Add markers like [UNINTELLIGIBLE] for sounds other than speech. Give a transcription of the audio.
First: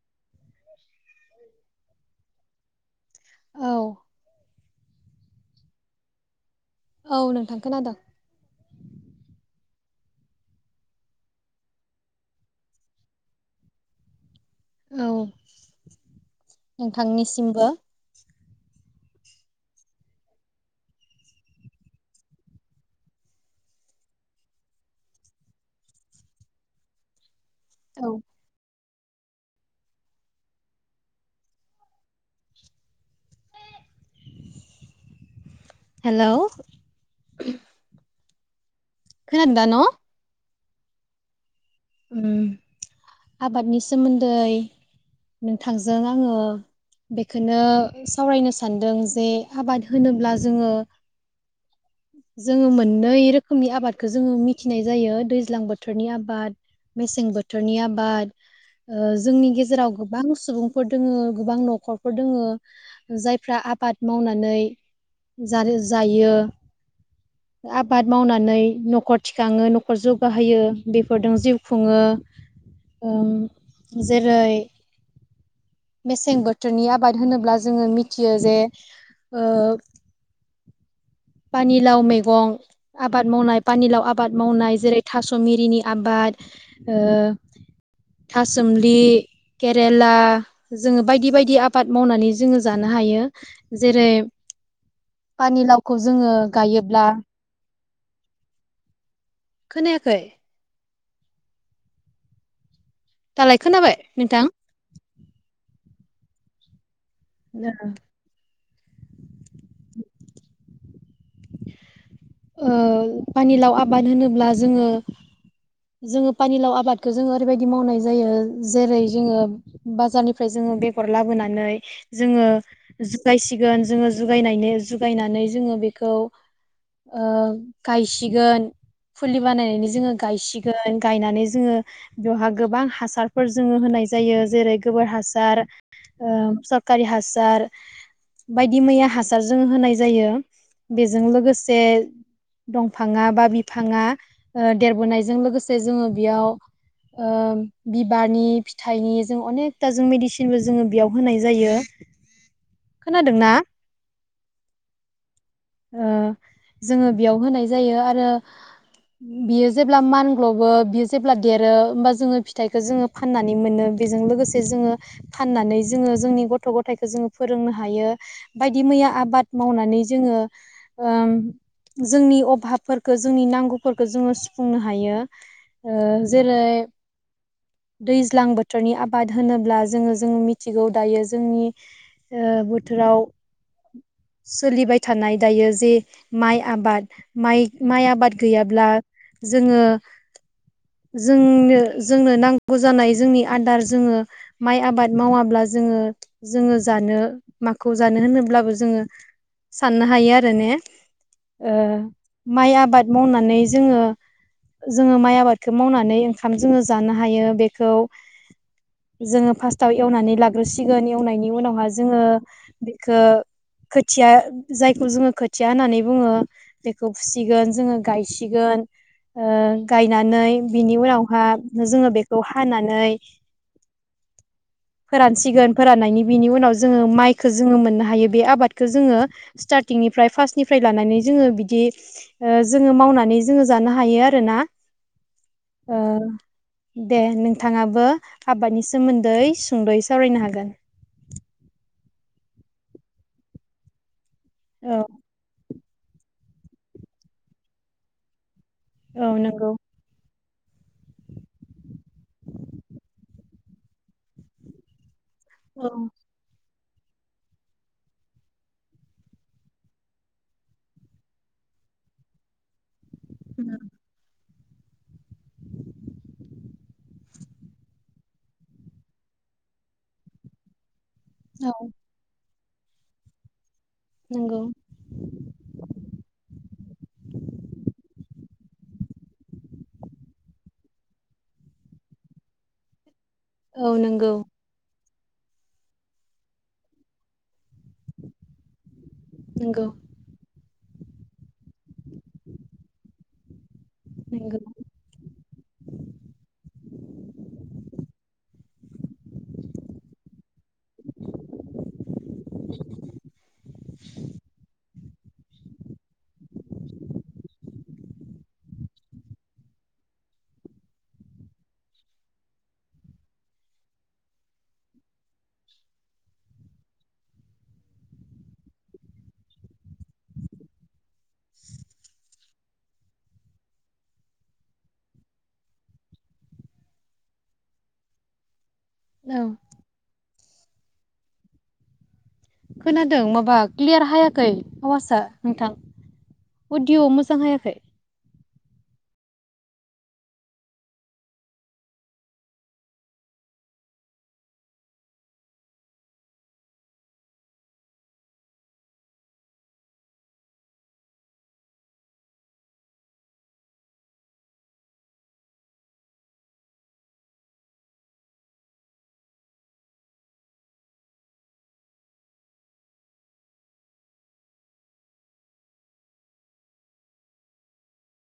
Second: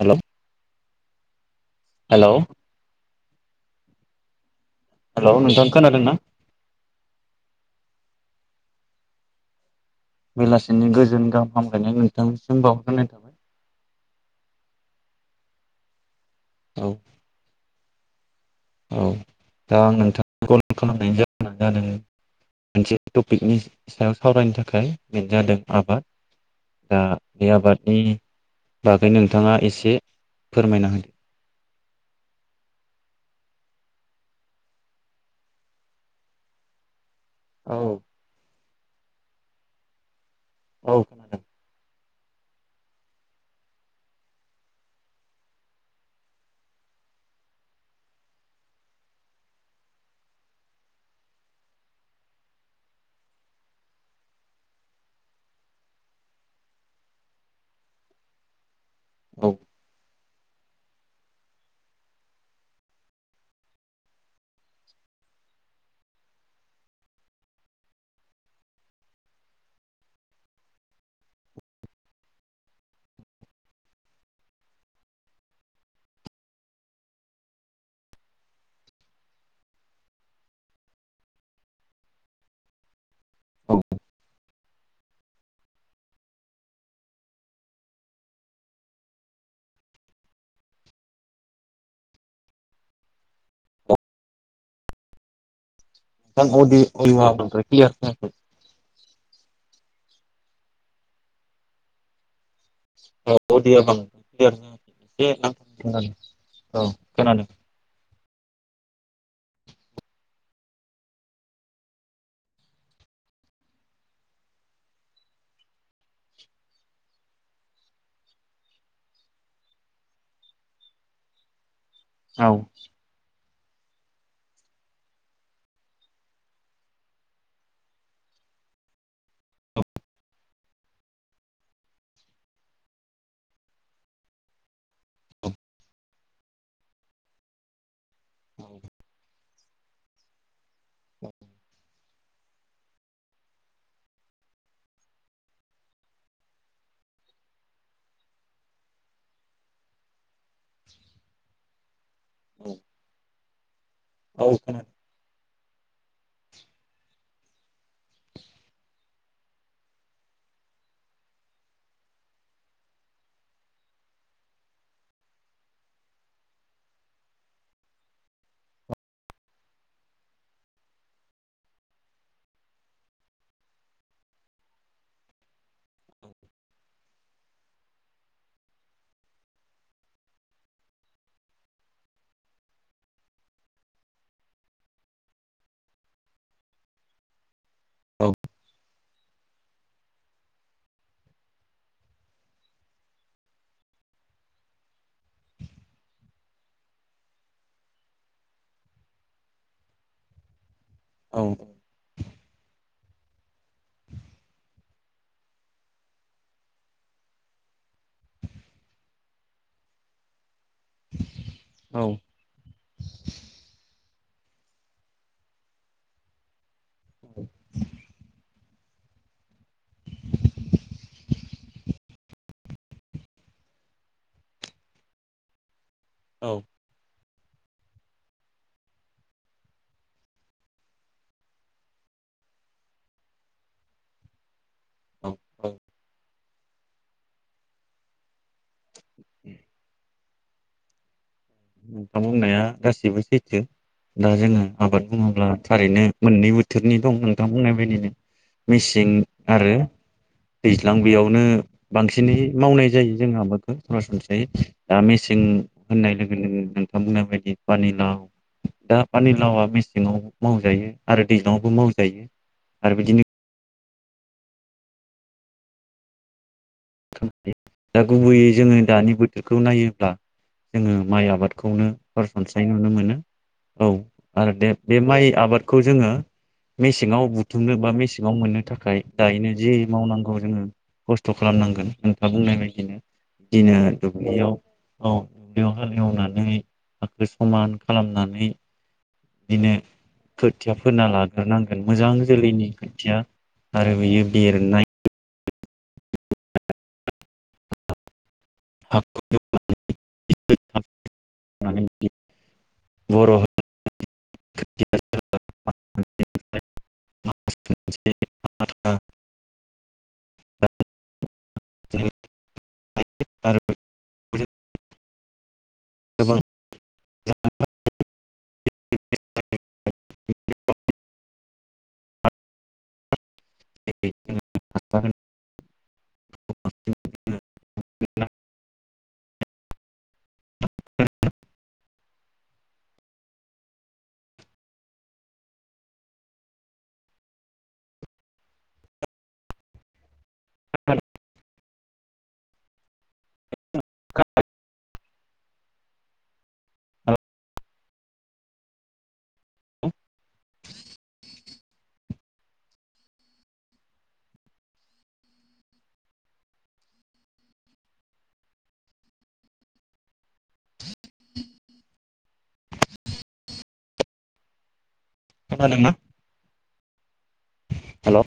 हेल' औ हेल' औ हेल' नोंथां खोनादोंना औ नोंथां खोनादोंं। बेलासिनि गोजोन गाहाम हामलायनाय नोंथांसिम बावरग्रोनाय थाबाय। औ औ नोंथांनिसिमबो औ दा आं नोंथांनि कल खालाम जाहोन जादों मोनसे टपिकनि सायाव सावरायनो थाखाय बेनो जादों आबाद दा बे आबादनि औ बागै नोंथाङा एसे फोरमायना होदो हेल' औ खोनदों दा न? औ खोनादों। ओम आबादनि सोमोन्दै नोंथांजों आङो बेखौनो सावरायनो सानदों जे आबाद होनोब्ला जोङो जोङो मोननै रोखोमनि आबादखौ जोङो मिथिनाय जायो दैज्लां बोथोरनि आबाद मेसें बोथोरनि आबाद ओ औ जोंनि औ गेजेराव। गोबां सुबुंफोर दोङो गोबां न'खरफोर दोङो जायफ्रा आबाद मावनानै जायो जायो आबाद मावनानै न'खर थिखाङो न'खर जौगाहयो बेफोरदों जिउ। खुङो ओ जेरै मेसें बोथोरनि आबाद होनोब्ला जोङो मिथियो जे ओ। फानिलाव मैगं। आबाद मावनाय पानिलाव आबाद मावनाय। जेरै थास' मिरिनि आबाद ओ थासुमलि केरेला जोङो बायदि बायदि आबाद मावनानै जोङो जानो हायो जेरै फानि [INAUDIBLE] [INAUDIBLE] खोनायाखै? दालाय खोनाबाय नोंथां [INAUDIBLE] औ। खोनादों [INAUDIBLE] ओ पानिलाव आबाद होनोब्ला जोङो जोङो फानिलाव आबादखो जोङो ओरैबायदि मावनाय जायो जेरै जोङो बाजारनिफ्राय जोङो बेगर लाबोनानै। जोङो औ जुगाय। गोन जोङो जुगायनायने जुगायनानै जोङो बेखौ। ओ गायसिगोन फुलि बानायनानै जोङो गायसिगोन गायनानै जोङो बेवहा गोबां हासारफोर जोङो होनाय जायो जेरै गोबोर हासार ओ सरखारि हासार बायदि मैया हासार जोङो होनाय जायो बेजों लोगो। से दंफाङा बा बिफाङा देरबोनायजों लोगोसे जोङो बेयाव ओ बिबारनि फिथाइनि जों अनेकथा जों मेडिसिनबो जोङो बेयाव होनाय जायो खोनादोंना? औ खोनादों। ओ जोङो। बेयाव होनाय जायो आरो बियो जेब्ला मान ग्लबो बियो जेब्ला देरो होमबा जोङो फिथाइखौ जोङो फाननानै मोनो बेजों लोगोसे जोङो फाननानै जोङो जोंनि गथ' गथायाइखौ जोङो फोरोंनो हायो बायदि मैया आबाद मावनानै जोङो। जोंनि अभाबफोर। खो जोंनि नांगौफोरखो जोङो सुफुंनो हायो ओ जेरै। दैज्लां बोथोरनि आबाद होनोब्ला जोङो जों मिथिगौ दायो जोंनि ओ बोथोराव सोलिबाय। थानाय दायो जे माइ आबाद माइ। माइ औ आबाद गैयाब्ला जोङो। जोंनो जोंनो नांगौ जानाय जोंनि आदार जोङो माइ आबाद मावाब्ला जोङो जोङो जानो माखौ जानो होनोब्लाबो जोङो। साननो हायो आरो ने? औ। ओ माइ आबाद मावनानै जोङो जोङो माइ आबादखौ मावनानै ओंखाम जोङो जानो हायो बेखौ जोङो फासथाव एवनानै लाग्रोसिगोन एवनायनि। उनावहा औ जोङो बेखो। खोथिया। जायखौ जोङो खोथिया होननानै बुङो बेखौ फुसिगोन जोङो गायसिगोन ओ गायनानै बिनि उनावहा जोङो बेखौ हानानै फोरानसिगोन। फोराननायनि औ बिनि उनाव जोङो माइ। खो जोङो मोननो हायो बे आबादखो जोङो। स्टार्टिंनिफ्राय फार्स्टनिफ्राय लानानै जोङो बिदि जोङो मावनानै जोङो जानो हायो आरोना। औ औ ओ दे नोंथाङाबो आबादनि सोमोन्दै सुंद'यै सावरायनो हागोन। नोंथां बुंनाया गाससिबो सैथो। दा जोङो औ आबाद माबुङोब्ला। थारैनो मोननै बोथोरनि दं नोंथां बुंनाय बदिनो मिसिं औ नंगौ आरो दैज्लां बेयावनो बांसिनै मावनाय जायो जों हाबाखौ सरासनस्रायै दा सिं औ होननाय लोगो लोगो नोंथां बुंनाय बायदि पानिलाव दा पानिलावा मेसेङाव मावजायो आरो दैजङावबो मावजायो आरो बिदिनो खायो दा गुबैयै जोङो दानि बोथोरखौ नायोब्ला जोङो माइ औ आबादखौनो हर सानस्रि फ्रायनुनो मोनो औ आरो नंगौ देब बे माइ आबादखौ जोङो मेसेङाव बुथुमनो बा मेसेङाव मोननो थाखाय थाखाय दायोनो जि मावनांगौ जोङो खस्थ' खालामनांगौ गोन नोंथा बुंनाय बायदिनो दिनो औ नंगौ दुब्लियाव औ देवहोल हेवनानै हाखो समान खालामनानै। बिदिनो नंगौ खो खोथिया फोनना लाग्रोनांगोन मोजां जोलैनि खोथिया आरो बियो नंगौ बेरनाय [UNINTELLIGIBLE] [UNINTELLIGIBLE] बर' [UNINTELLIGIBLE] [UNINTELLIGIBLE] गोबां [UNINTELLIGIBLE] [UNINTELLIGIBLE] औ [UNINTELLIGIBLE] खोनादों माबा क्लियार हायाखै आवासआ नोंथां अडिअ मोजां हायाखै। [UNINTELLIGIBLE] खोनादों ना हेलौ